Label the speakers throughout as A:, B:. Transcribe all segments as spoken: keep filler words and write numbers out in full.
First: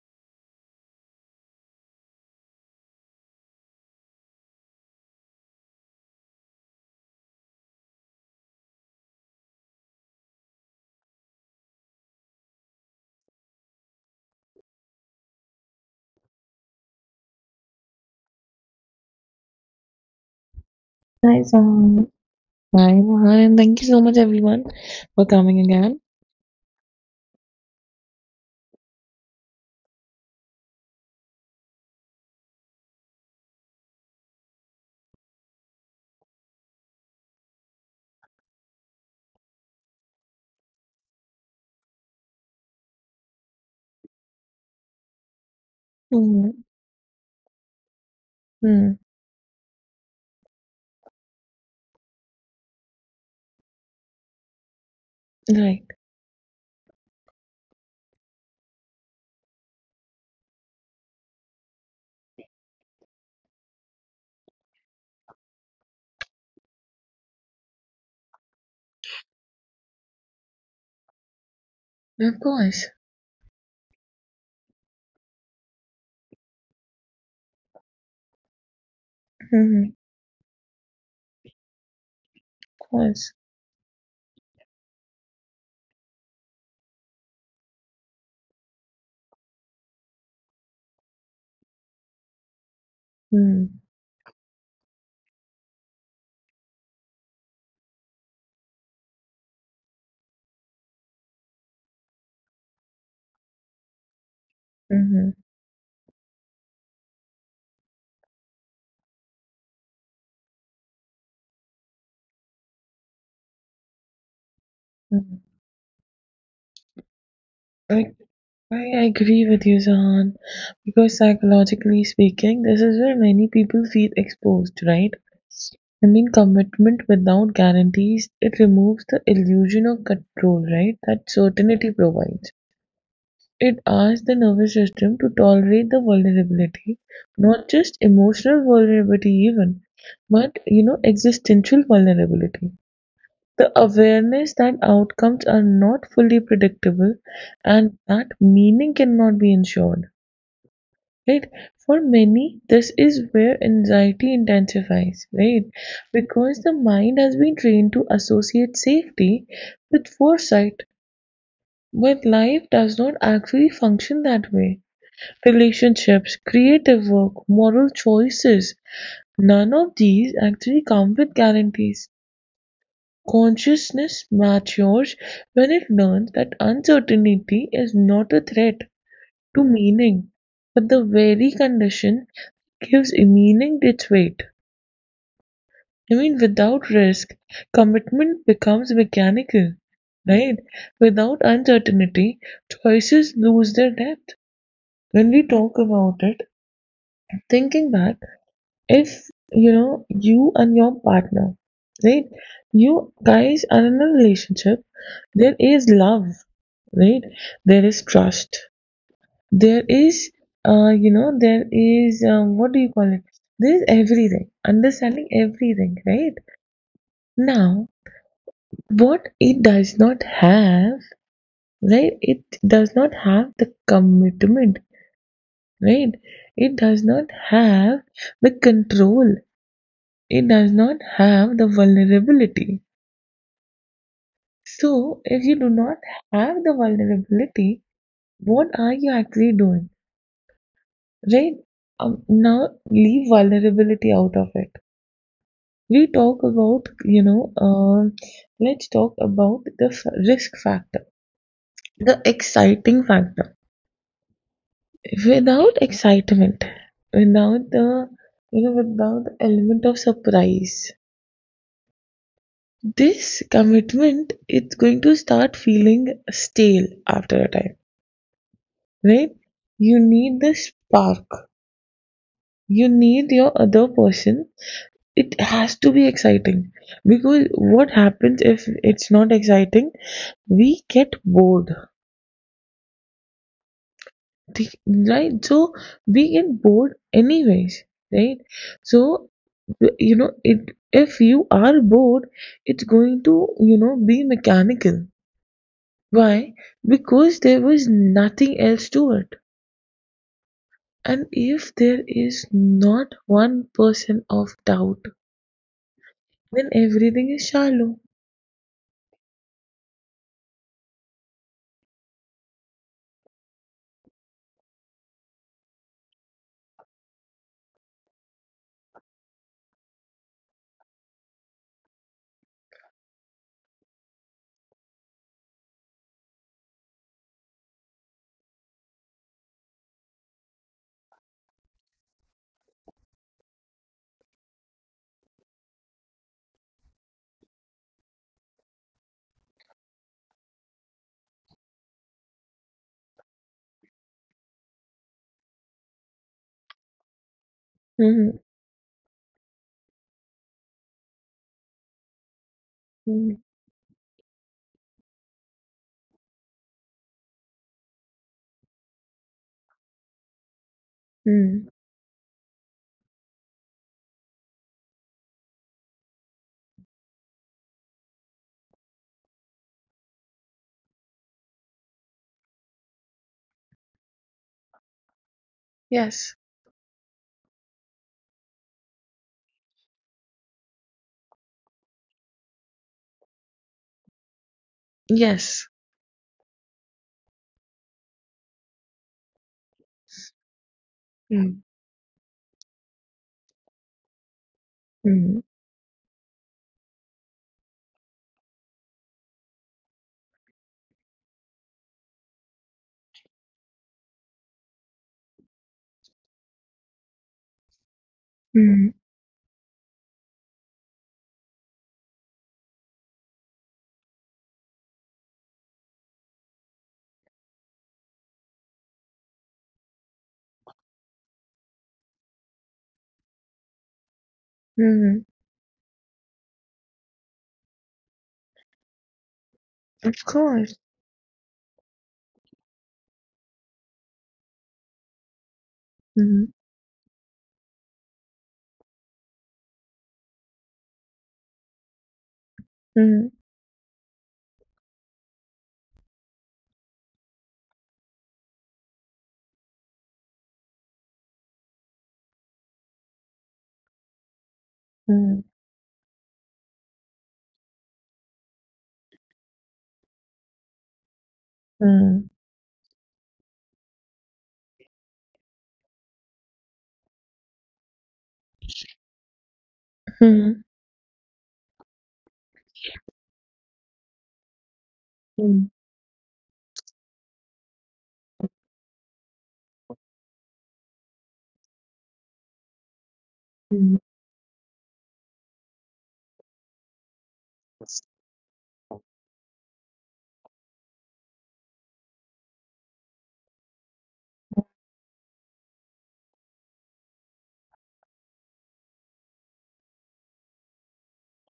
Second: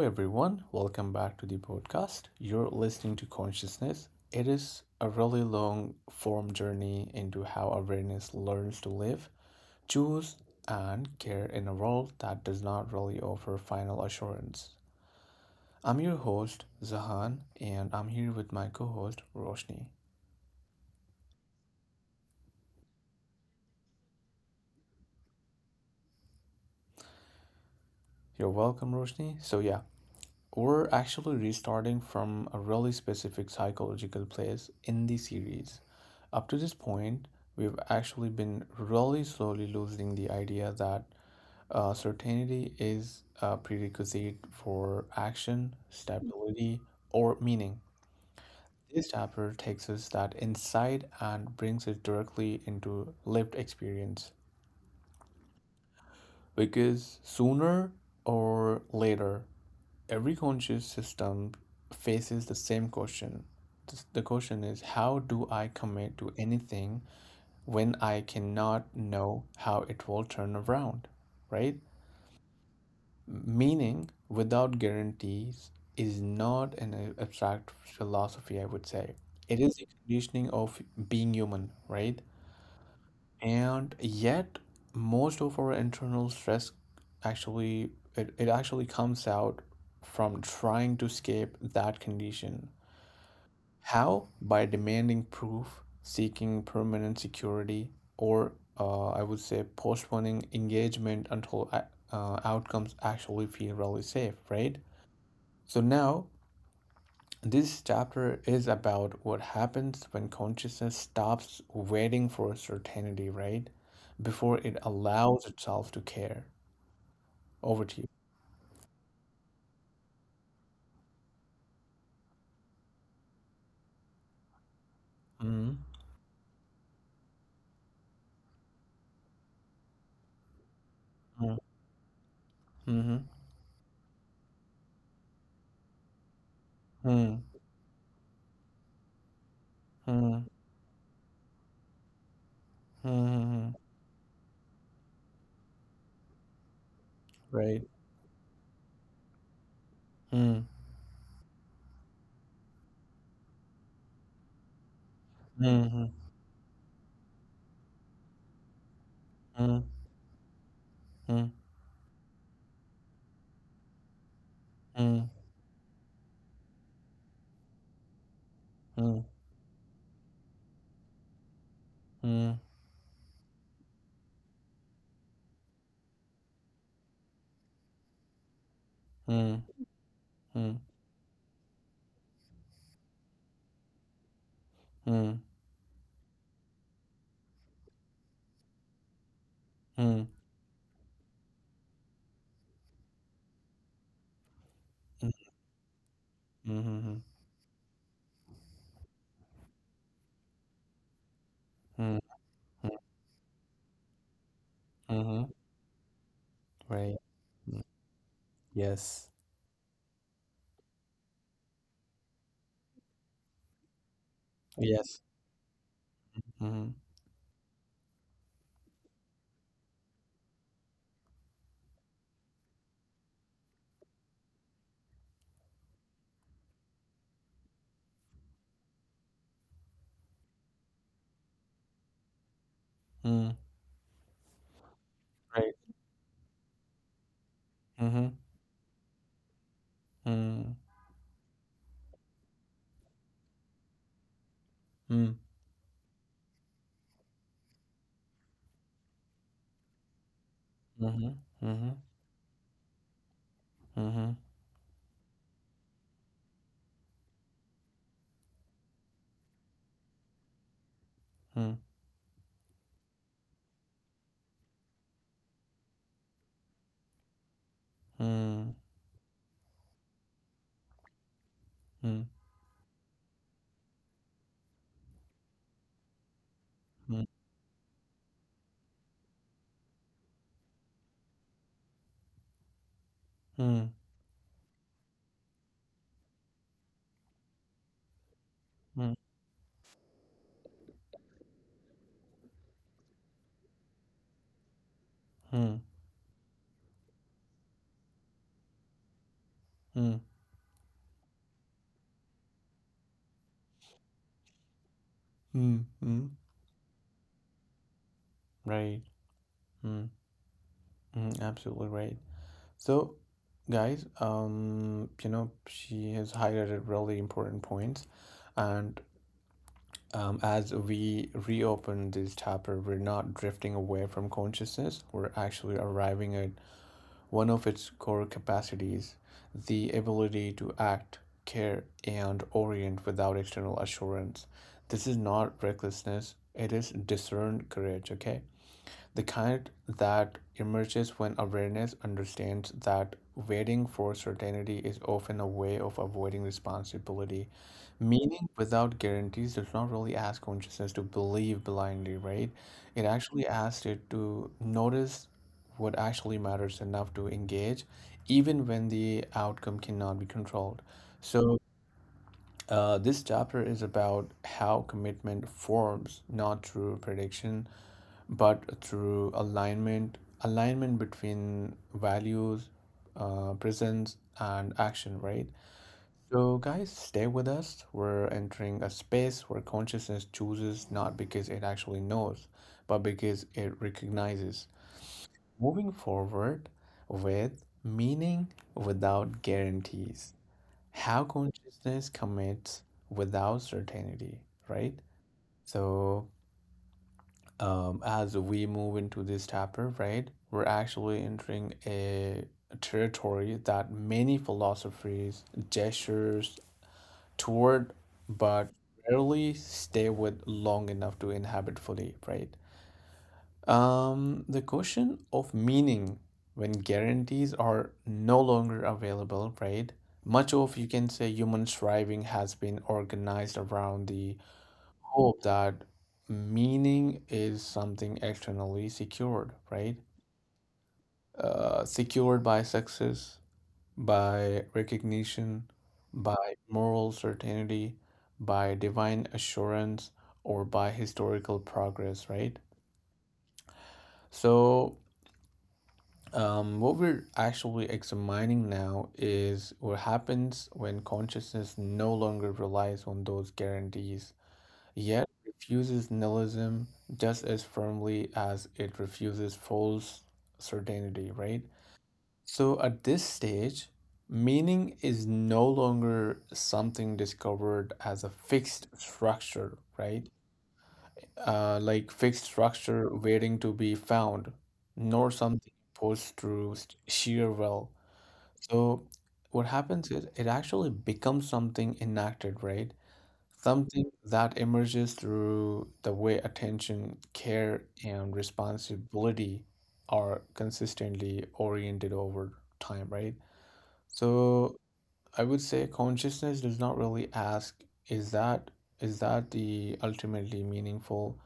A: everyone. Welcome back to the podcast. You're listening to Consciousness. It is a really long form journey into how awareness learns to live, choose, and care in a world that does not really offer final assurance. I'm your host, Zahan, and I'm here with my co host, Roshni.
B: Nice. um, Hi, Mohan, and thank you so much, everyone, for coming again.
A: You're welcome, Roshni. So, yeah, We're actually restarting from a really specific psychological place in the series. Up to this point, we've actually been really slowly losing the idea that uh, certainty is a prerequisite for action,
B: Mm,
A: stability, or meaning.
B: mm,
A: This chapter takes us that inside and brings it directly into lived experience
B: right.
A: because sooner or later, every conscious system faces the same question. The question is, how do I commit to anything when I cannot know how it will turn around? Right?
B: Of course.
A: Meaning, without guarantees, is not an abstract philosophy, I would say. It is the
B: Mm-hmm.
A: conditioning of being human, right?
B: Of course.
A: and yet most of our internal stress actually it, it actually comes out from trying to escape that condition,
B: Mm,
A: how, by demanding proof, seeking permanent security, or uh, i would say postponing engagement until uh, outcomes actually feel really safe, right?
B: mm-hmm.
A: So now this chapter is about what happens when consciousness stops waiting for certainty, right? Before it
B: Mm-hmm.
A: allows itself to care. Over to you.
B: Like, I agree with you, Zahan, because psychologically speaking, this is where many people feel exposed, right?
A: Mm-hmm.
B: I mean, commitment without guarantees, it removes the illusion of control, right? That certainty provides.
A: Mm-hmm.
B: It asks the nervous system to tolerate the vulnerability,
A: Mm-hmm.
B: not just emotional vulnerability, even,
A: Mm-hmm.
B: but you know, existential vulnerability. The
A: Mm-hmm.
B: awareness that outcomes are not fully predictable
A: Right.
B: and that meaning cannot be ensured.
A: Mm-hmm.
B: Right. For many, this is where anxiety intensifies, right?
A: Mm-hmm.
B: Because the mind has been trained to associate safety
A: Mm-hmm.
B: with foresight,
A: Mm-hmm.
B: but life does not actually function that way.
A: Mm-hmm.
B: Relationships, creative work, moral choices,
A: Mm-hmm.
B: none of these actually come with guarantees.
A: Mm-hmm.
B: Consciousness matures when it learns that uncertainty is not a threat to meaning, but the very condition gives meaning its weight. I mean, without risk, commitment becomes mechanical, right? Without uncertainty, choices lose their depth. When we talk about it,
A: Mm-hmm.
B: thinking back, if you know you and your partner, right?
A: Mm-hmm.
B: You guys are in a relationship,
A: Mm-hmm.
B: there is love, right?
A: Right.
B: There
A: Mm.
B: is trust.
A: Yes.
B: There is, uh, you know, there is, um, What do you call it? There is everything, understanding
A: Yes.
B: everything, right?
A: Mm-hmm.
B: Now, what it does not have, right? It does not have the commitment, right? It does not have the control. It does not have the vulnerability.
A: Mm.
B: So, if you do
A: Right.
B: not have the vulnerability,
A: Mm-hmm.
B: what are you actually doing,
A: Mm.
B: right? Um, now, leave vulnerability out of it.
A: Mm.
B: We talk about, you know, um Let's talk about the f- risk factor,
A: Mhm, mhm,
B: the exciting factor
A: mhm,
B: without excitement, without the you know, without the element of surprise.
A: mm,
B: This commitment it's going to start feeling stale after a time,
A: mm,
B: right? You need the spark.
A: mm,
B: You need your other person. It has to be exciting
A: Hmm.
B: because what happens if it's not exciting? We get bored.
A: Hmm.
B: The Right, so we get bored anyways, right. So
A: Hmm.
B: w- you know it, if you are bored it's going to, you know, be mechanical.
A: Hmm.
B: Why? Because there was nothing else to it.
A: Hmm.
B: And if there is not one person of doubt
A: Hmm. mm.
B: then everything is shallow.
A: Right. Mm, mm, absolutely right. So, guys, um, you know, she has highlighted really important points, and um, as we reopen this chapter, we're not drifting away from consciousness. We're actually arriving at One of its core capacities, the ability to act, care, and orient without external assurance. This is not recklessness, it is discerned courage, okay? The kind that emerges when awareness understands that waiting for certainty is often a way of avoiding responsibility.
B: Hmm, hmm.
A: Meaning without guarantees does not really ask consciousness to believe blindly, right? It
B: Hmm.
A: actually asks it to notice what actually matters enough to engage, even when the outcome cannot be controlled. So,
B: Hmm.
A: uh, this chapter is about how commitment forms, not through prediction but through alignment alignment between values, uh, presence, and action, right?
B: Yes.
A: So, guys, stay with us. We're entering a space where consciousness chooses not because it actually knows but because it recognizes.
B: Yes.
A: Moving forward with meaning without guarantees, how
B: Mm,
A: consciousness commits without certainty, right?
B: mm,
A: So, um, as we move into this chapter, right, we're actually entering a territory that many philosophies gestures toward, but
B: mm,
A: rarely stay with long enough to inhabit fully, right? Um, the question of meaning when guarantees are no longer available, right? Much of you can say human striving has been organized around the
B: mm,
A: hope that meaning is something externally secured, right?
B: of course.
A: Uh, secured by success, by recognition,
B: Mm,
A: by moral certainty, by divine assurance, or by historical progress, right?
B: mm,
A: So, um, what we're actually examining now is what happens when consciousness no longer relies on those guarantees yet
B: mm,
A: refuses nihilism just as firmly as it refuses false certainty, right?
B: mm,
A: So at this stage, meaning is no longer something discovered as a fixed structure, right?
B: mm.
A: Uh, like fixed structure waiting to be found, nor
B: Mm,
A: something imposed through s- sheer will. So what happens is it actually becomes something enacted, right?
B: mm.
A: Something that emerges through the way attention, care, and responsibility are consistently oriented over time, right? So I would say consciousness does not really ask, is that is that the ultimately meaningful?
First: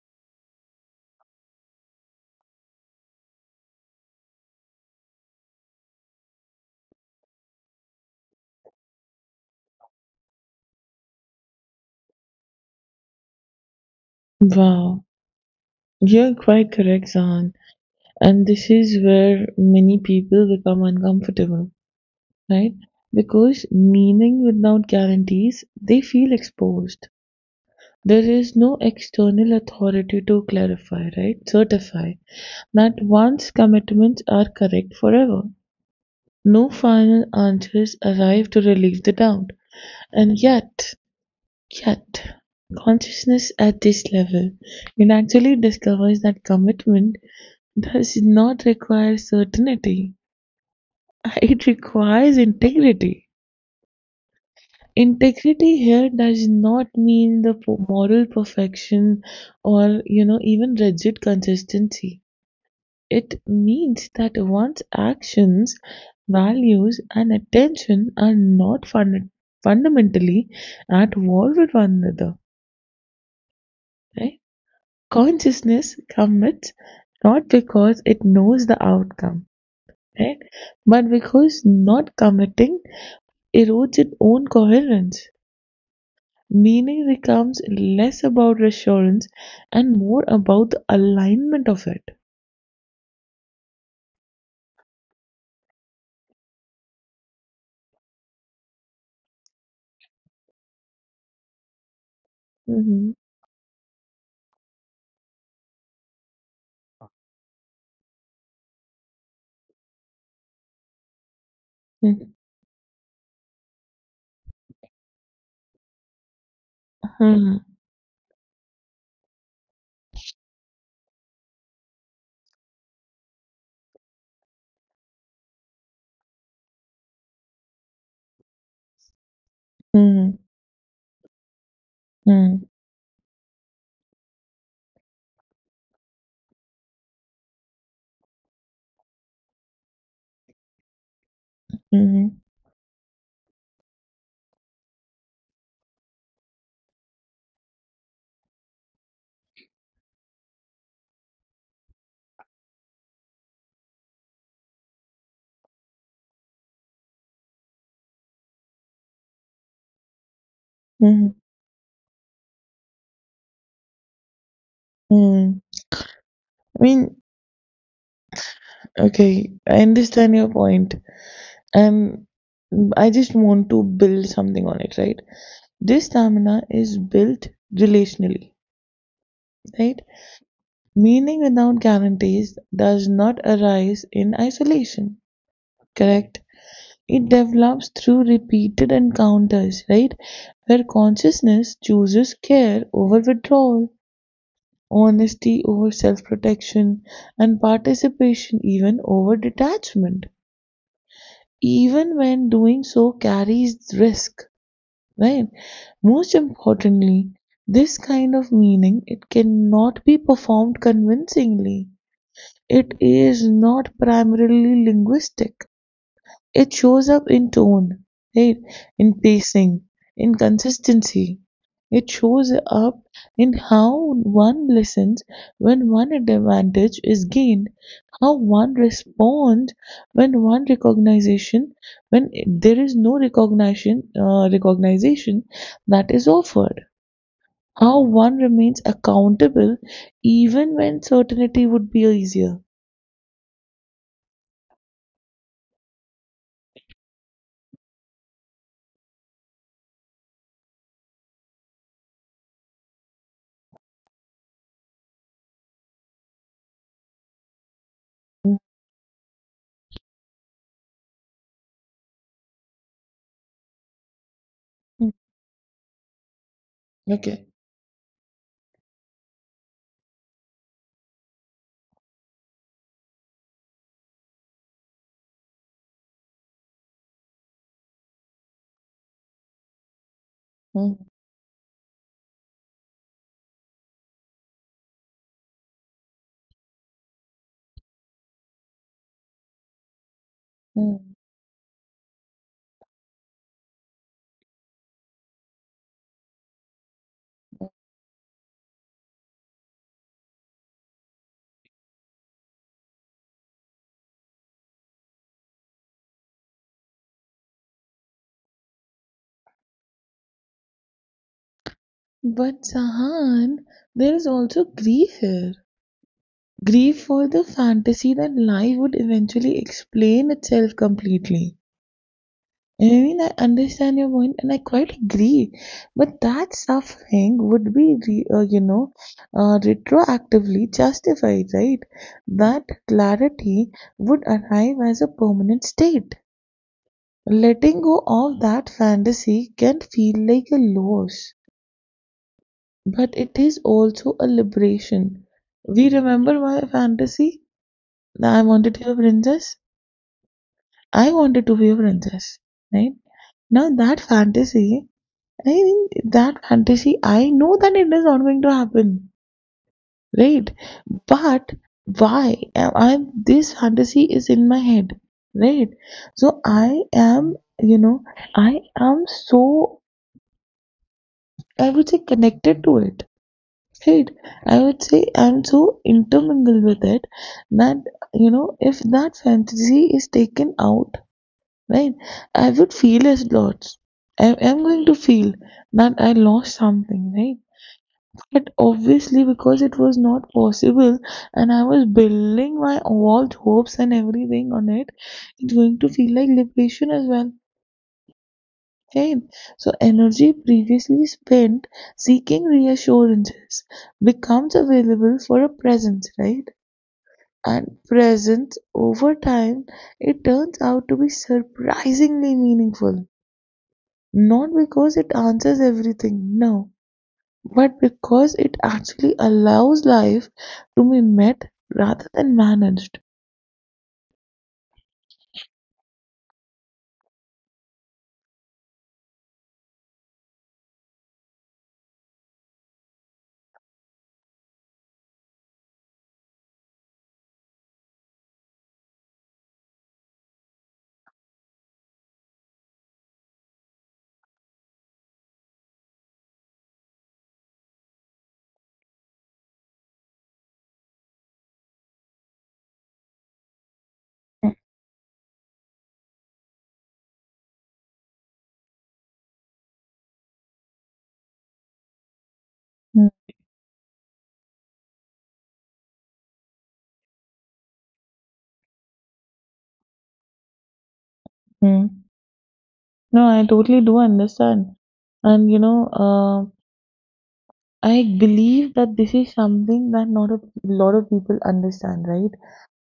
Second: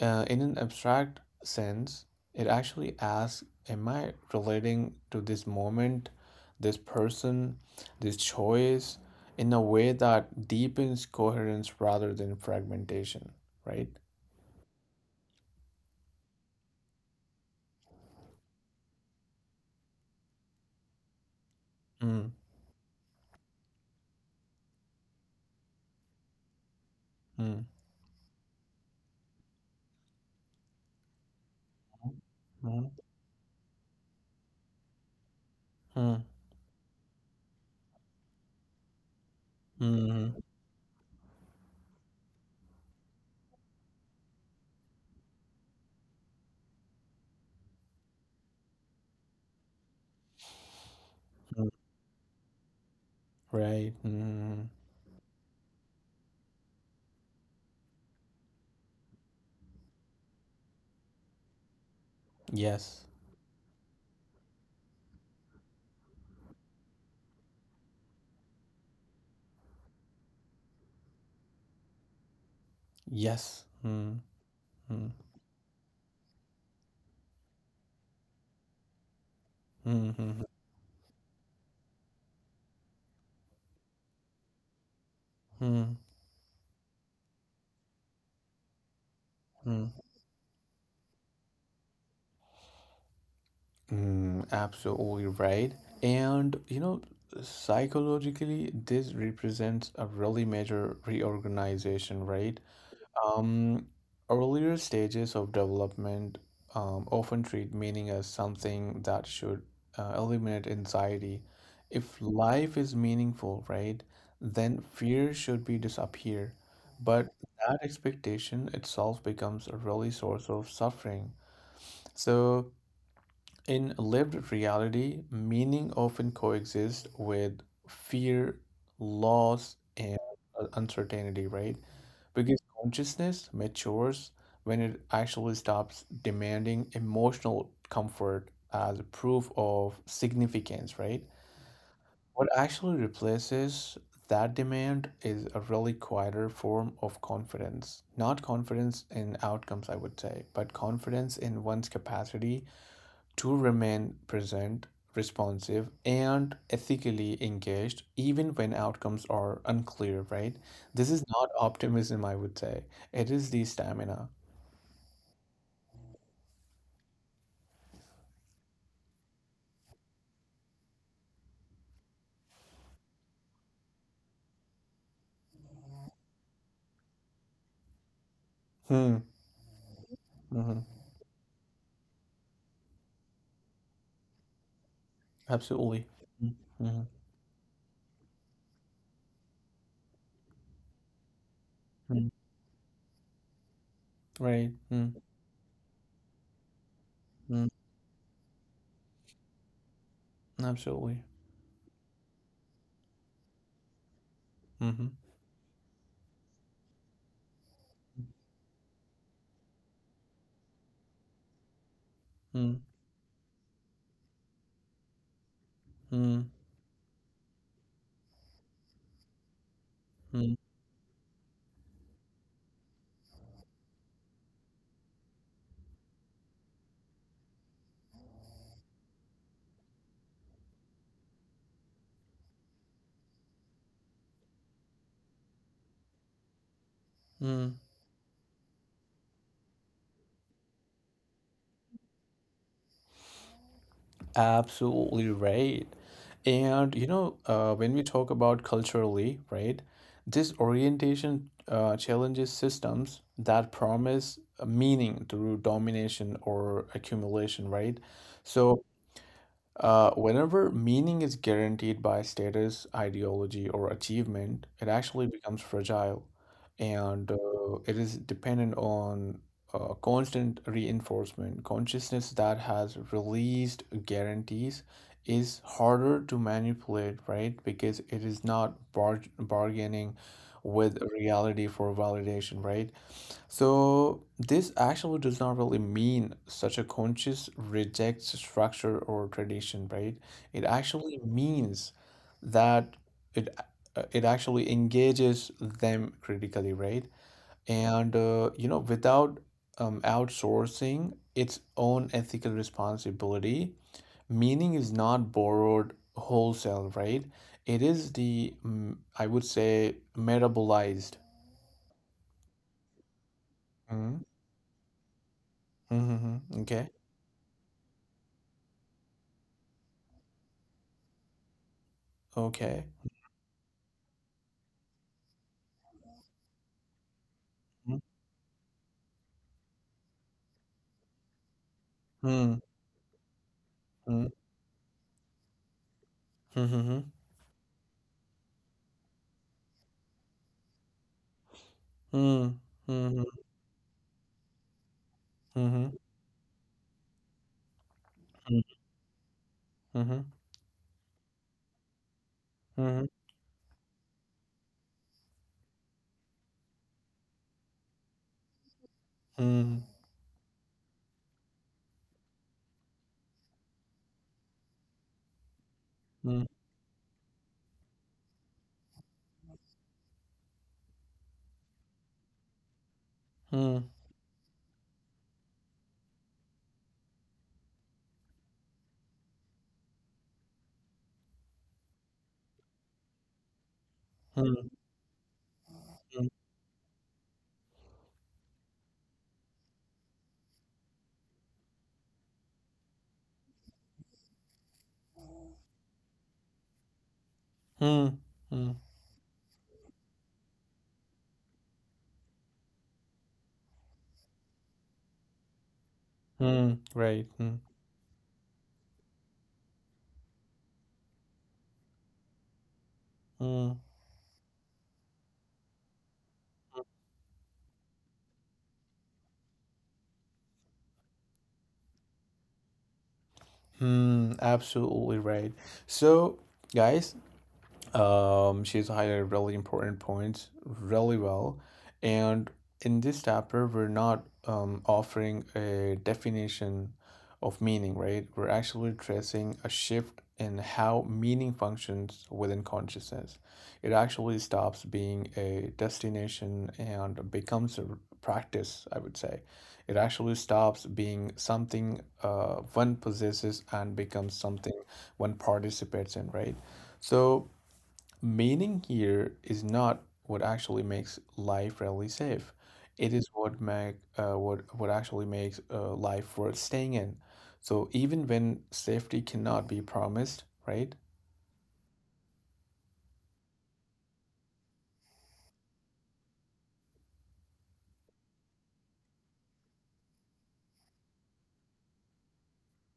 A: Uh, in an abstract sense, it actually asks, am I relating to this moment, this person, this choice in a way that deepens coherence rather than fragmentation, right?
B: Wow, you're quite correct, Zahan. And this is where many people become uncomfortable,
A: Mm,
B: right? Because meaning without guarantees, they feel exposed.
A: mm,
B: There is no external authority to clarify, right? Certify
A: mm,
B: that one's commitments are correct forever.
A: mm,
B: No final answers arrive to relieve the doubt.
A: mm,
B: And yet, yet, consciousness at this level, it actually discovers that commitment does not require certainty. It
A: mm,
B: requires integrity.
A: right. Mm,
B: Integrity here does not mean the po- moral perfection or, you know, even rigid consistency.
A: yes.
B: It means that one's actions, values, and attention are not fun- fundamentally at war with one another.
A: Yes. Mm,
B: Right?
A: mm,
B: Consciousness commits not because it knows the outcome,
A: mm,
B: right?
A: mm,
B: But because not committing erodes its own coherence.
A: mm,
B: Meaning becomes less about reassurance
A: mm.
B: and more about the alignment of it.
A: Mm, absolutely right. And you know, psychologically, this represents a really major reorganization, right?
B: Mhm,
A: Um, Earlier stages of development um, often treat meaning as something that should uh, eliminate anxiety. If
B: mhm,
A: life is meaningful, right, then fear should be disappear. But
B: mhm,
A: that expectation itself becomes a really source of suffering. So. In lived reality, meaning often coexists with fear, loss, and
B: mhm,
A: uh, uncertainty, right? Because
B: mhm,
A: consciousness matures when it actually stops demanding emotional comfort as proof of significance, right?
B: mhm,
A: What actually replaces that demand is a really quieter form of confidence. Not confidence in outcomes, I would say, but confidence in one's capacity to remain present, responsive, and ethically engaged, even when outcomes are unclear, right? This is
B: mhm,
A: not optimism, I would say. It is the stamina.
B: mhm. I mean, okay, I understand your point, point. And I just want to build something on it, right? This stamina is built relationally,
A: Hmm.
B: right?
A: hmm
B: Meaning without guarantees does not arise in isolation,
A: Absolutely.
B: correct?
A: Mm-hmm.
B: It develops through repeated encounters, right? Where consciousness
A: Mm-hmm.
B: chooses care over withdrawal,
A: Right.
B: honesty over self-protection, and
A: Mm-hmm.
B: participation even over detachment.
A: Absolutely.
B: Even when doing so carries risk,
A: Mm-hmm.
B: right? Most importantly, this kind of meaning it cannot be performed convincingly. It is not primarily linguistic.
A: Mm-hmm.
B: It shows up in tone, right? In pacing, in consistency. It shows up in how one listens when one advantage is gained, how one responds when one recognition, when there is no recognition, uh, recognition that is offered.
A: Mm-hmm.
B: How one remains accountable even when certainty would be easier.
A: Absolutely right. And you know, uh, when we talk about culturally, right, this orientation uh, challenges systems that promise a meaning through domination or accumulation, right? So, uh, whenever meaning is guaranteed by status, ideology, or achievement, it
B: Mhm.
A: actually becomes fragile and
B: Okay.
A: uh, it is dependent on uh, constant reinforcement. Consciousness that has released guarantees is harder to manipulate, right? Because it is not bar bargaining with reality for validation, right? So this actually does not really mean such a conscious rejects structure or tradition, right? It actually
B: Mhm.
A: means that it uh, it actually engages them critically, right? And uh, you know, without um, outsourcing its own ethical responsibility, meaning is not borrowed wholesale, right? It is the mm, I would say metabolized.
B: But Sahan,
A: Mm-hmm.
B: there is also grief here.
A: Mm-hmm. Mm-hmm. Okay.
B: Grief for the fantasy that life would eventually explain itself completely.
A: Okay.
B: I mean, I understand your point and I quite agree, but that suffering would
A: Mhm.
B: be, re- uh, you know, uh, retroactively justified, right?
A: Mm,
B: That clarity
A: mm,
B: would arrive as a permanent state.
A: mhm, mhm.
B: Letting go of that fantasy can feel like a loss,
A: Mm,
B: but
A: mhm,
B: it is also a liberation. We
A: mhm,
B: remember my fantasy that I
A: mm,
B: wanted to be a princess.
A: mhm,
B: I wanted to be a princess, right?
A: mhm,
B: Now, that fantasy, I think that fantasy, I know that it is not going to happen,
A: mm,
B: right? But why am I this fantasy is in my head, right?
A: mm,
B: So I am, you know, I am so, I would say, connected to it,
A: mm,
B: right? I would say I'm so intermingled with it that, you know, if that fantasy is taken out, right, I would feel as lost. I
A: mm,
B: am going to feel that I
A: mm,
B: lost something, right? But obviously, because it was not possible, and I was building my vault hopes and everything on it, it's going to feel like liberation as well.
A: mm, mm,
B: Okay, so energy previously spent seeking reassurances becomes available for a presence, right?
A: mm. Right. Mm,
B: And presence over time, it turns out to be surprisingly meaningful.
A: mm,
B: Not because it answers everything, no, but because it actually allows life to be met rather than managed.
A: mm. Absolutely right. So, guys, Um, she's highlighted really important points really well. And in this chapter, we're not um, offering a definition of meaning, right? We're actually tracing a shift in how meaning functions within consciousness. It actually stops being a destination and becomes a practice, I would say. It actually stops being something, uh, one possesses, and becomes something one participates in, right? So, meaning here is not what actually makes life really safe. It
B: Hmm.
A: is what make uh, what what actually makes, uh, life worth staying in. So even when safety cannot be promised, right?
B: No, I totally do understand. And you know, uh, I believe that this is something that not a lot of people understand, right?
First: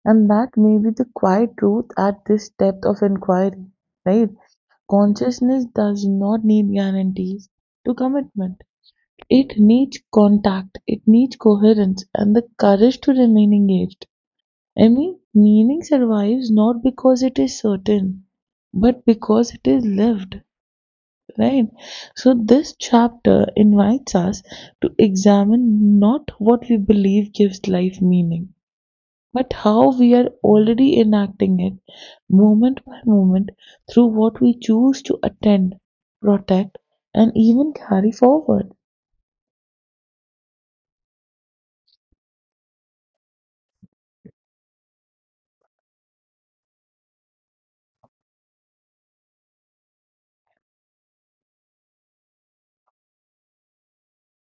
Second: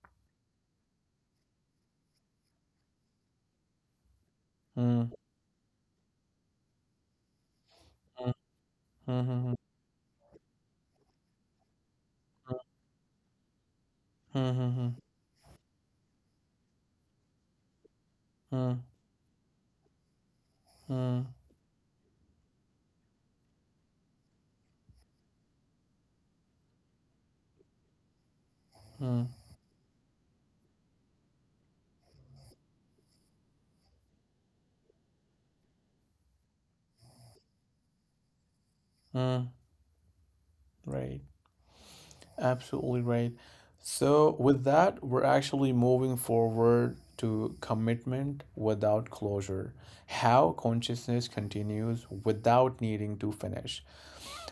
B: And that may be the quiet truth at this depth of inquiry, right?
A: Mm,
B: Consciousness does not need guarantees to
A: mm,
B: commitment.
A: mm, mm,
B: It needs contact, it needs coherence, and the courage to remain engaged. I
A: mm,
B: mean, meaning survives not because it is certain,
A: mm, mm, mm,
B: but because it is lived,
A: mm,
B: right? So, this chapter invites us to examine not what we believe gives life meaning,
A: mm,
B: but how we are already enacting it moment by moment through what we choose to attend, protect, and even carry forward.
A: mm, right. Absolutely right. So, with that, we're actually moving forward to commitment without closure. How consciousness continues without needing to finish.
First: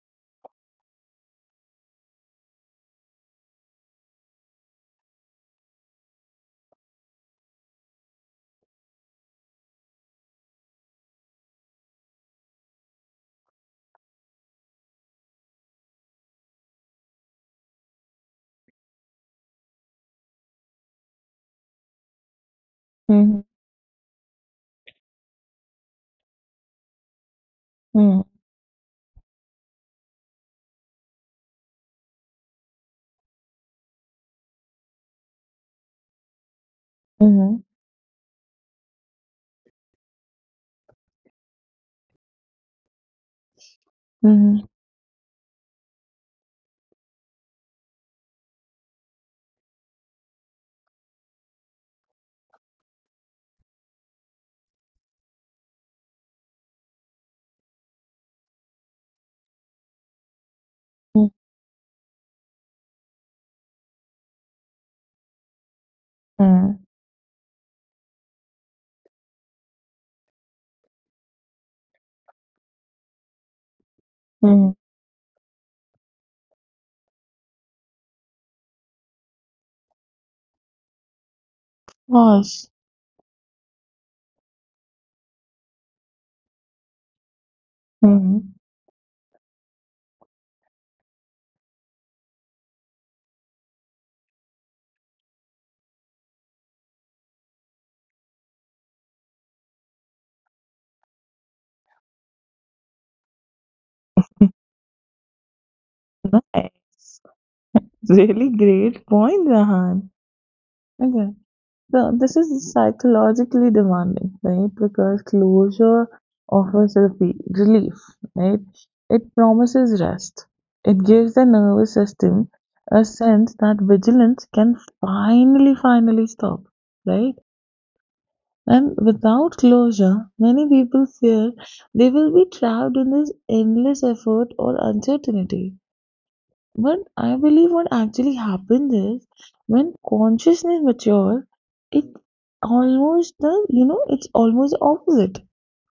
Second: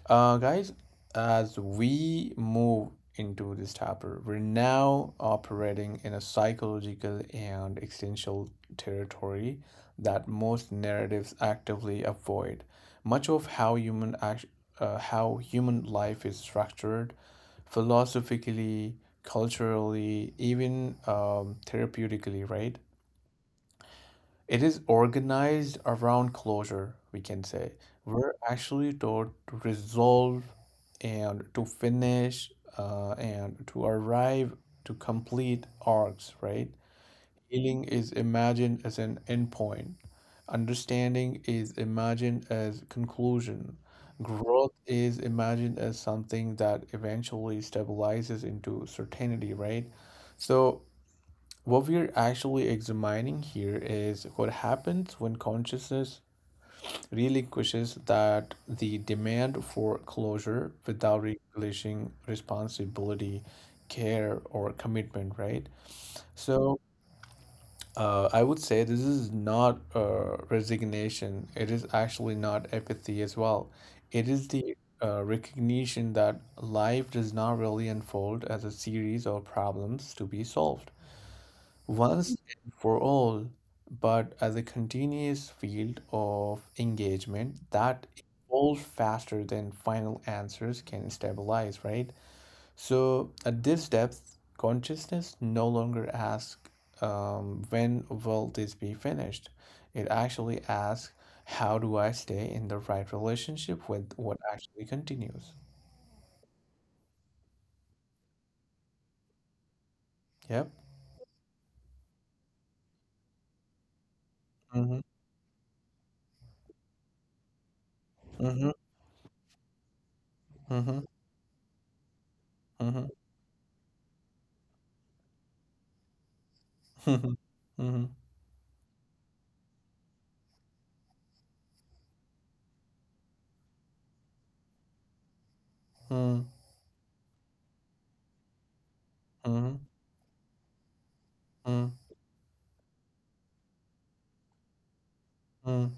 A: Uh, guys, as we move into this chapter, we're now operating in a psychological and existential territory that most narratives actively avoid. Much of how human act, uh, how human life is structured, philosophically, culturally, even um, therapeutically, right?
B: Mhm,
A: It is organized around closure, we can say.
B: mhm,
A: We're actually taught to resolve and to finish, uh, and to arrive, to complete arcs, right?
B: mhm,
A: Healing is imagined as an endpoint. Understanding is imagined as conclusion.
B: mhm,
A: Growth is imagined as something that eventually stabilizes into certainty, right? So what we're actually examining here is what happens when consciousness relinquishes that the demand for closure without relinquishing responsibility, care, or commitment, right? So,
B: mhm,
A: uh, I would say this is not, uh, resignation. It is actually not apathy as well. It is
B: mhm.
A: the, uh, recognition that life does not really unfold as a series of problems to be solved once
B: Pause.
A: and for all, but as a continuous field of engagement that
B: Mhm.
A: evolves faster than final answers can stabilize, right? So at this depth, consciousness no longer asks, um, when will this be finished? It actually asks, how do I stay in the right relationship with what actually continues?
B: Really great point, Rahan.
A: Yep.
B: Okay, so this is psychologically demanding, right?
A: Mm-hmm.
B: Because closure offers refi- relief, right?
A: Mm-hmm.
B: It promises rest. It
A: Mm-hmm.
B: gives the nervous system a
A: Mm-hmm.
B: sense that vigilance can finally, finally stop,
A: Mm-hmm.
B: right? And without closure, many people fear they will be trapped in this endless effort or uncertainty,
A: Mm-hmm.
B: but I believe what actually happens is
A: Mm-hmm.
B: when consciousness matures, it almost the you know it's almost the opposite.
A: Mm-hmm.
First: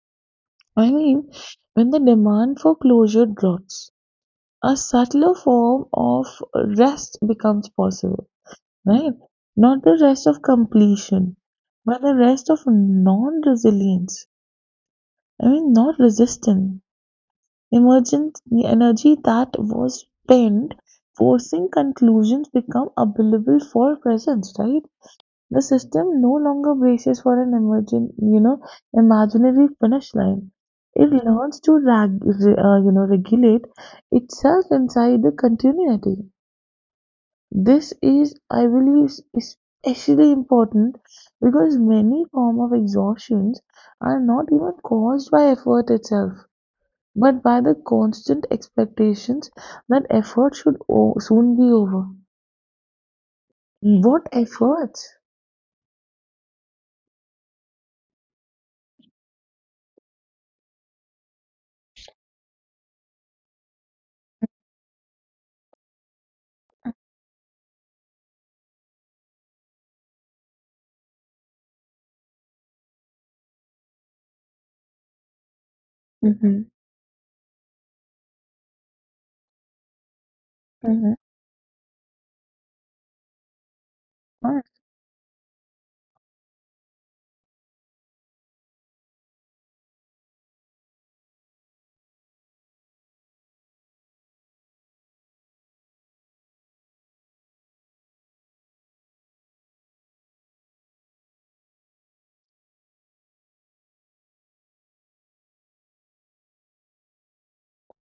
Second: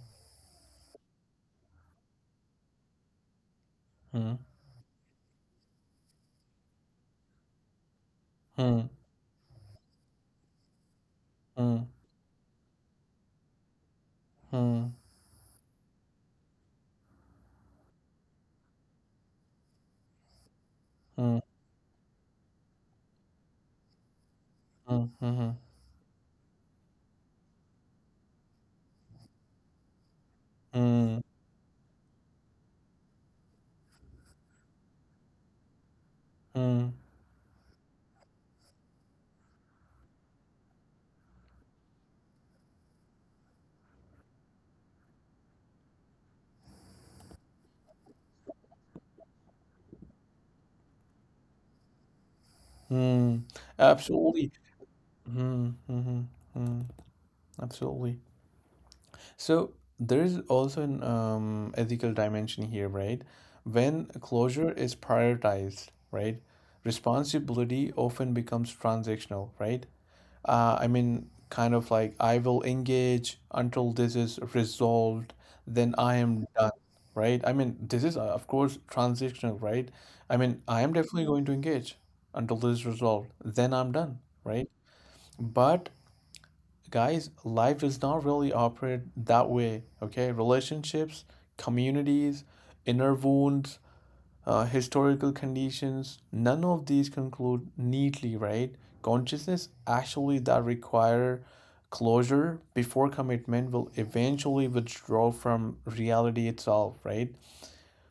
B: I mean, when the demand for closure drops,
A: Mm,
B: a subtler form of rest becomes possible,
A: mm,
B: right? Not the rest of completion,
A: mm,
B: but the rest of non-resilience.
A: mm,
B: I mean, not resistance. Emergent energy that was spent
A: mm,
B: forcing conclusions become available for presence, right?
A: mm, mhm,
B: The system no longer braces for an emergent, you know, imaginary finish line. It
A: mm,
B: learns to rag, re- uh, you know, regulate itself inside the continuity.
A: mm,
B: This, is, I believe, is especially important because many form of exhaustions are not even caused by effort itself but by the constant expectations that effort should o- soon be over.
A: mm.
B: What
A: Absolutely.
B: efforts?
A: Mm, mhm, mm, absolutely. So there is also an, um, ethical dimension here, right? When closure is prioritized, right? Responsibility often becomes transactional, right? uh, I mean, kind of like, I will engage until this is resolved, then I am
B: Mm-hmm.
A: done, right? I mean, this is, uh, of course, transitional, right? I mean, I am
B: Mm-hmm.
A: definitely going to engage until this is resolved, then I'm done,
B: Oh,
A: right? But guys, life does not really operate that way, okay? Relationships, communities, inner wounds, uh, historical conditions, none of these conclude neatly, right? Consciousness actually that require closure before commitment will eventually withdraw from reality itself, right?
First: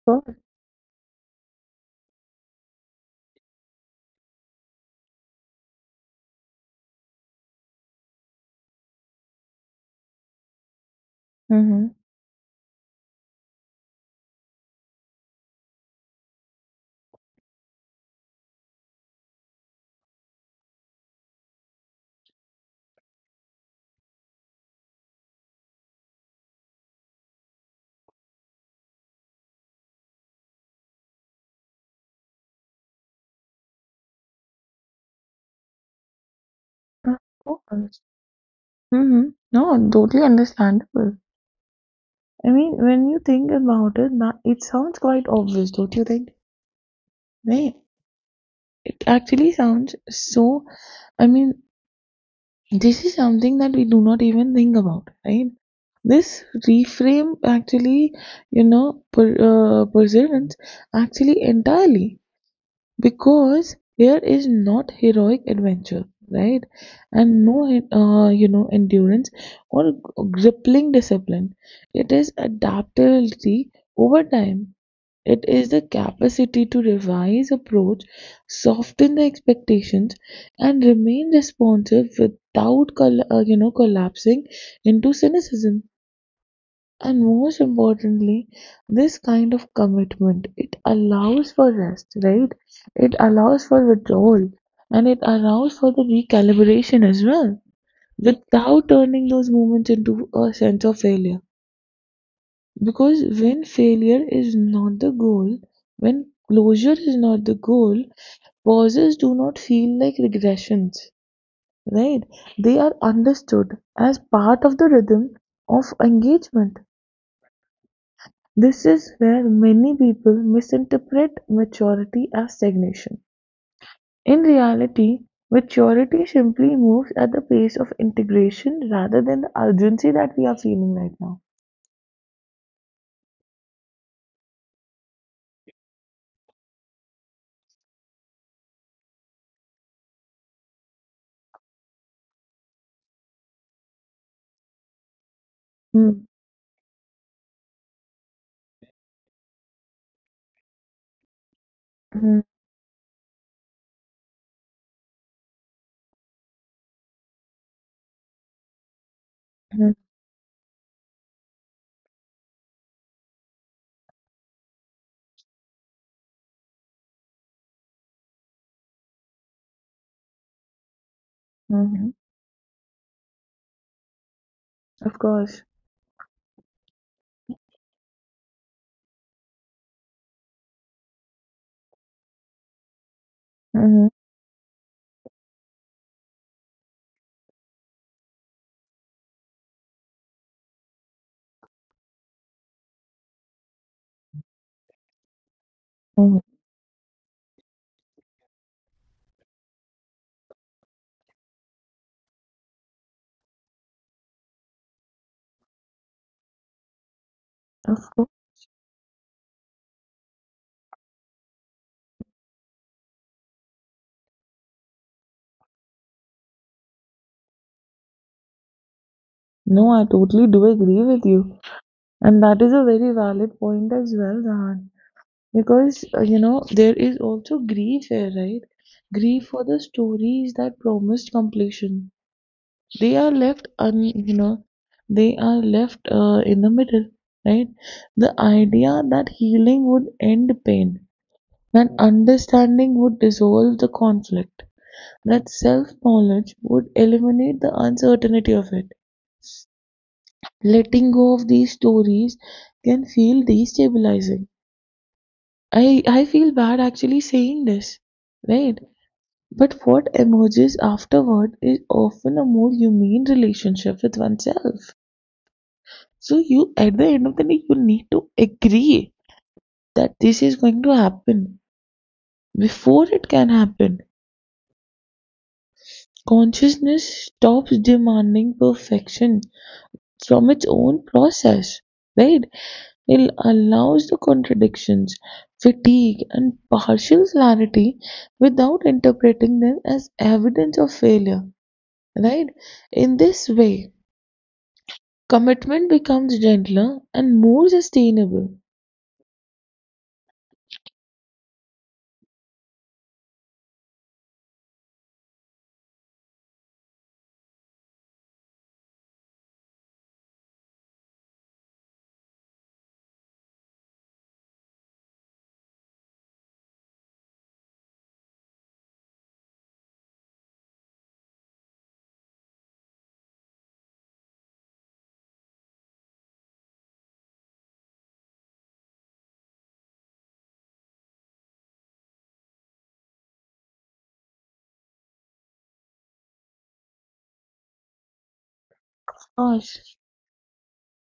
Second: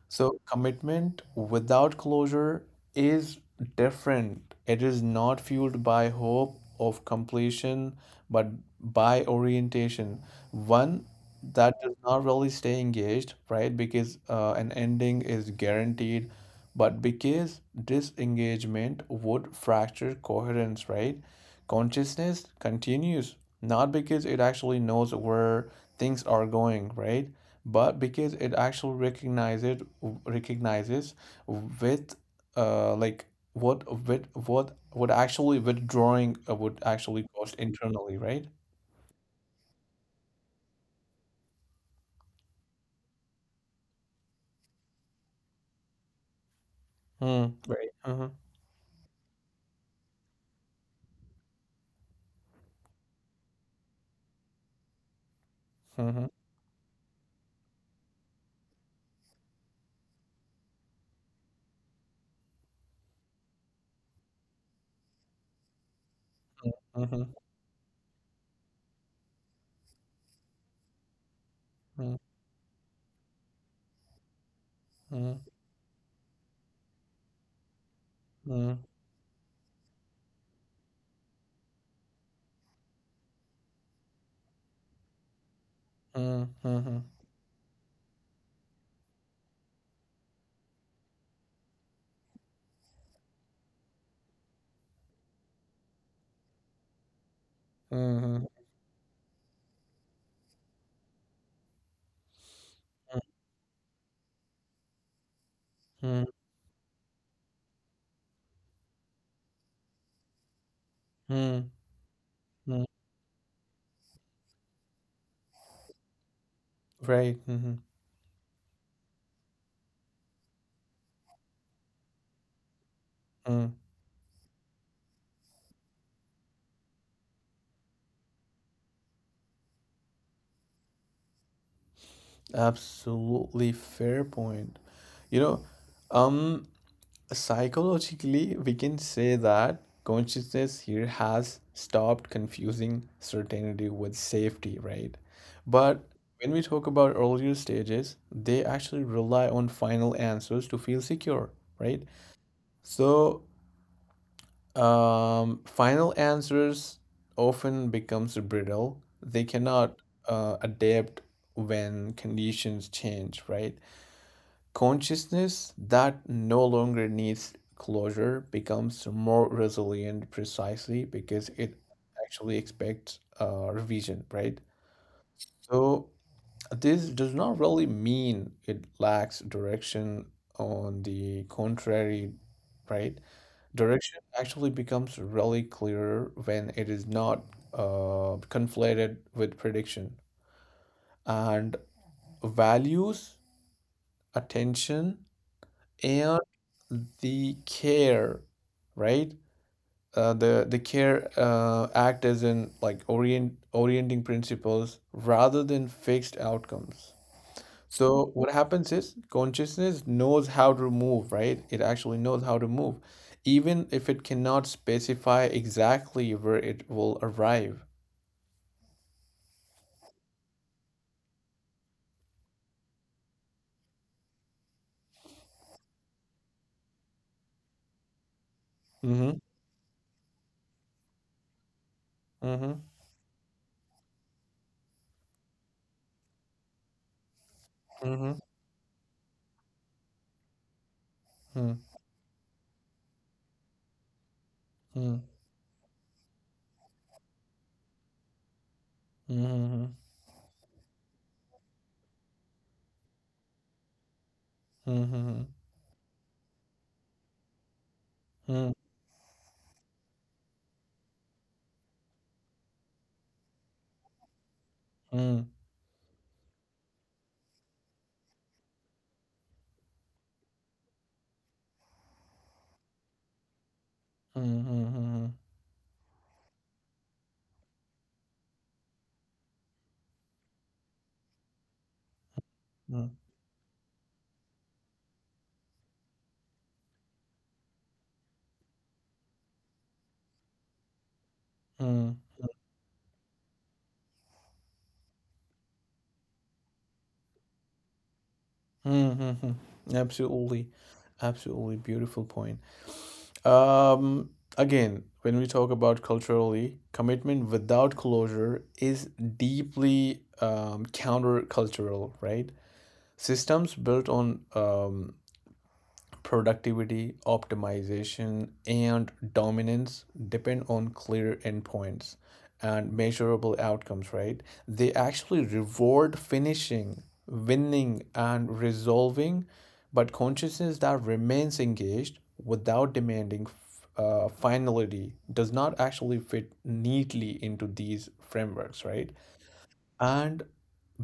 B: of
A: So
B: course.
A: commitment without closure is different. It is not fueled by hope of completion, but by orientation. One that
B: Mm-hmm.
A: does not really stay engaged, right? Because, uh, an ending is guaranteed but because disengagement would fracture coherence, right? Consciousness continues, not because it actually knows where things are going, right? But because it actually recognizes recognizes with, uh like, what, with what would actually withdrawing, uh, would
B: Of
A: actually cost
B: course.
A: internally, right?
B: Mm-hmm. No, totally understandable. I mean, when you think about it, that it sounds quite obvious, don't you think?
A: Mm,
B: Right.
A: right. Mm-hmm.
B: It actually sounds so. I mean, this is something that we do not even think about, right?
A: Mm-hmm.
B: This reframe actually, you know, per, uh, perseverance actually entirely because here is not heroic adventure, right?
A: Mm-hmm.
B: And no, uh, you know, endurance or gripping discipline. It is adaptability over time.
A: Mm-hmm.
B: It is the capacity to revise approach,
A: Mm-hmm.
B: soften the expectations, and remain responsive without col- uh, you know collapsing into cynicism.
A: Mm-hmm.
B: And most importantly, this kind of commitment it allows for rest, right? It allows for withdrawal, and it allows for the recalibration as well,
A: Mm-hmm.
B: without turning those moments into a sense of failure. Because when failure is not the goal, when closure is not the goal, pauses do not feel like regressions,
A: Mm-hmm.
B: right? They
A: Mm,
B: are understood as part of the rhythm of engagement.
A: right. Hmm.
B: This is where many people misinterpret maturity as stagnation.
A: Mm,
B: In reality, maturity simply moves at the pace of integration rather than the urgency that we are feeling right now.
A: absolutely fair point. You know, um, Psychologically, we can say that consciousness here has stopped confusing certainty with safety, right? But
B: Mm,
A: when we talk about earlier stages, they actually rely on final answers to feel secure, right?
B: mm,
A: So, Um, final answers often becomes brittle. They
B: mm,
A: cannot uh, adapt when conditions change, right? Consciousness that no longer needs closure becomes more resilient precisely because it
B: mm.
A: actually expects, uh, revision, right?
B: Of course.
A: So this does not really mean it lacks direction. On the contrary, right?
B: Mm-hmm.
A: Direction actually becomes really clearer when it is not uh, conflated with prediction. And values, attention, and the care, right? Uh, the the care, uh, act as in like orient orienting principles rather than fixed outcomes.
B: Of
A: So
B: course.
A: what happens is consciousness knows how to move, right? It actually knows how to move, even if it cannot specify exactly where it will arrive.
B: No, I totally do agree with you. And that is a very valid point as well, Zahan. Because, uh, you know, there is also grief here, right?
A: Mm-hmm.
B: Grief for the stories that promised completion.
A: Mm-hmm.
B: They are left, un, you know, they are left uh, in the middle, right?
A: Mm-hmm.
B: The idea that healing would end pain, that understanding would dissolve the conflict,
A: Mm-hmm.
B: that self knowledge would eliminate the uncertainty of it
A: Mm-hmm.
B: letting go of these stories can feel destabilizing.
A: Mm-hmm.
B: I, I feel bad actually saying this,
A: Mm-hmm.
B: right? But what emerges afterward is often a more humane relationship with oneself. So you, at the end of the day, you need to agree that this is going to happen before it can happen.
A: Mm-hmm.
B: Consciousness stops demanding perfection from its own process, right? It allows the contradictions, fatigue, and partial clarity without interpreting them as evidence of failure.
A: Mm-hmm.
B: Right? In this way, commitment becomes gentler and more sustainable.
A: Mm-hmm. Absolutely. Absolutely beautiful point. Um, Again, when we talk about culturally, commitment without closure is deeply um, countercultural, right? Systems built on um, productivity, optimization, and dominance depend on clear endpoints and measurable outcomes, right? They actually reward finishing, winning, and resolving, but consciousness that remains engaged without demanding uh, finality does not actually fit neatly into these frameworks, right?
B: Gosh.
A: And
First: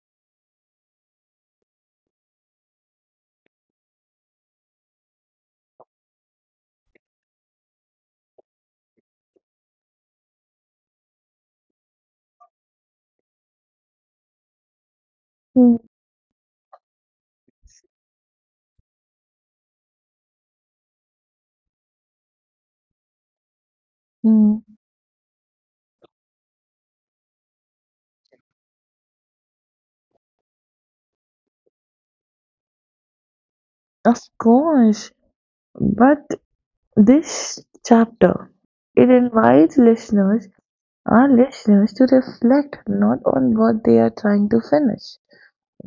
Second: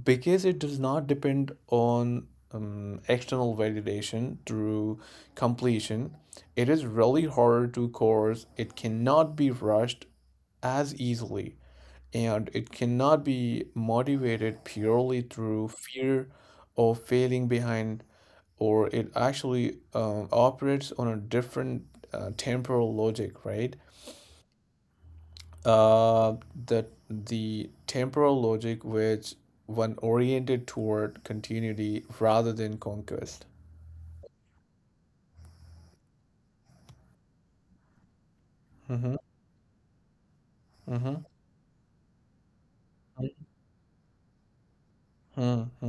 A: because it does not depend on um, external validation through completion, it is really hard to course. It cannot be rushed as easily, and it cannot be motivated purely through
B: Hmm,
A: fear of failing behind, or it actually um, operates on a different, uh, temporal logic, right?
B: hmm.
A: Uh, the the temporal logic which one oriented toward continuity rather than conquest.
B: Of course. But this chapter, it
A: Mm-hmm.
B: invites listeners,
A: Mm-hmm.
B: our listeners, to reflect not on what they are trying to finish,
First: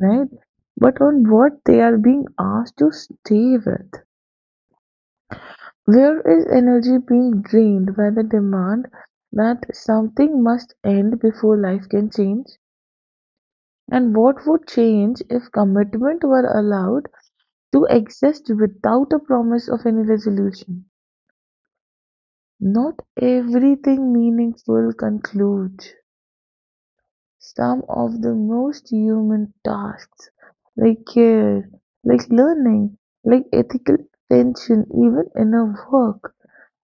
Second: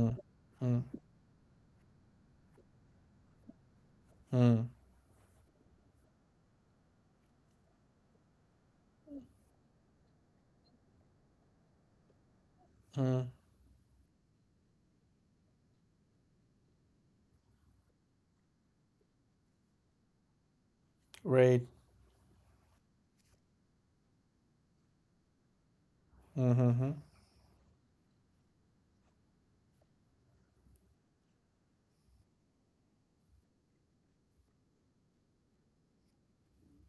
B: right? But on what they are being asked to stay with.
A: Mm-hmm.
B: Where is energy being drained by the demand that something must end before life can change?
A: Mm-hmm.
B: And what would change if commitment were allowed to exist without a promise of any resolution?
A: Right.
B: Not everything meaningful concludes.
A: Mm-hmm.
B: Some of the most human tasks, like care, like learning, like ethical tension, even inner work,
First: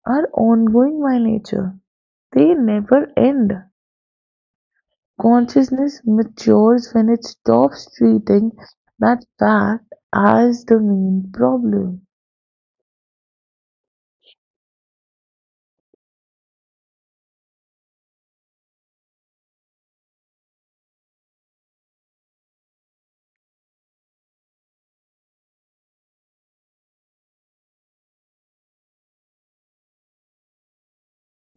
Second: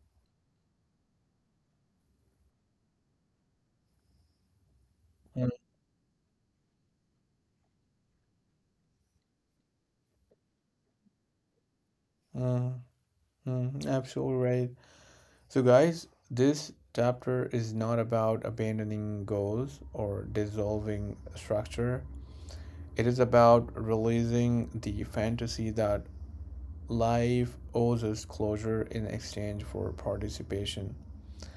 B: are ongoing by nature. They never end. Consciousness matures when it stops treating that fact as the main problem.
A: Mm-hmm. Absolutely right. So, guys, this chapter is not about abandoning goals or dissolving structure. It is about releasing the fantasy that Life owes us closure in exchange for participation.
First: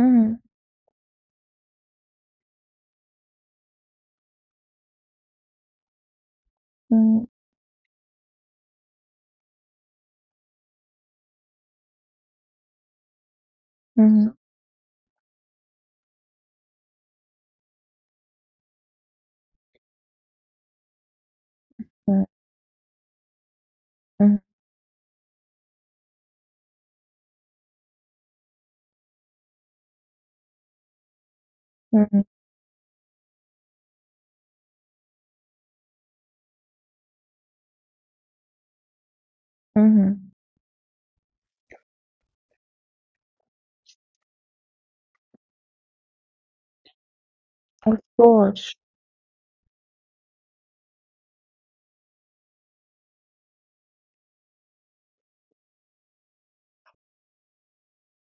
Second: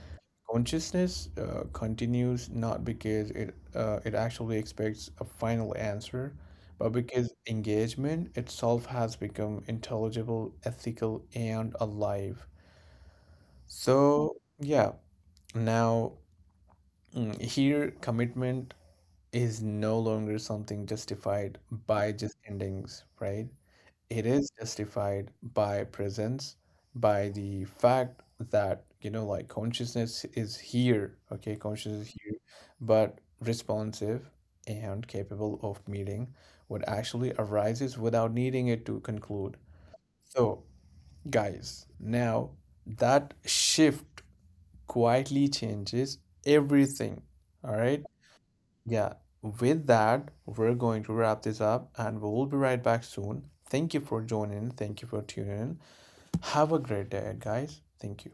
B: Mm,
A: Consciousness, uh, continues not because it uh, it actually expects a final answer, but
B: mm,
A: because engagement itself has become intelligible, ethical, and alive.
B: mm,
A: So yeah, now, mm, here commitment is no longer something justified by
B: mm,
A: just endings, right? It
B: mm,
A: is justified by presence, by the fact that, you know, like, consciousness is here, okay, consciousness is
B: mm,
A: here, but responsive and capable of meeting what actually arises without needing it to conclude.
B: mm.
A: So, guys, now that shift quietly changes everything, all
B: Of
A: right?
B: course.
A: Yeah, with that, we're going to wrap this up and we'll be right back soon. Thank you for joining. Thank you for tuning in. Have a great day, guys. Thank you.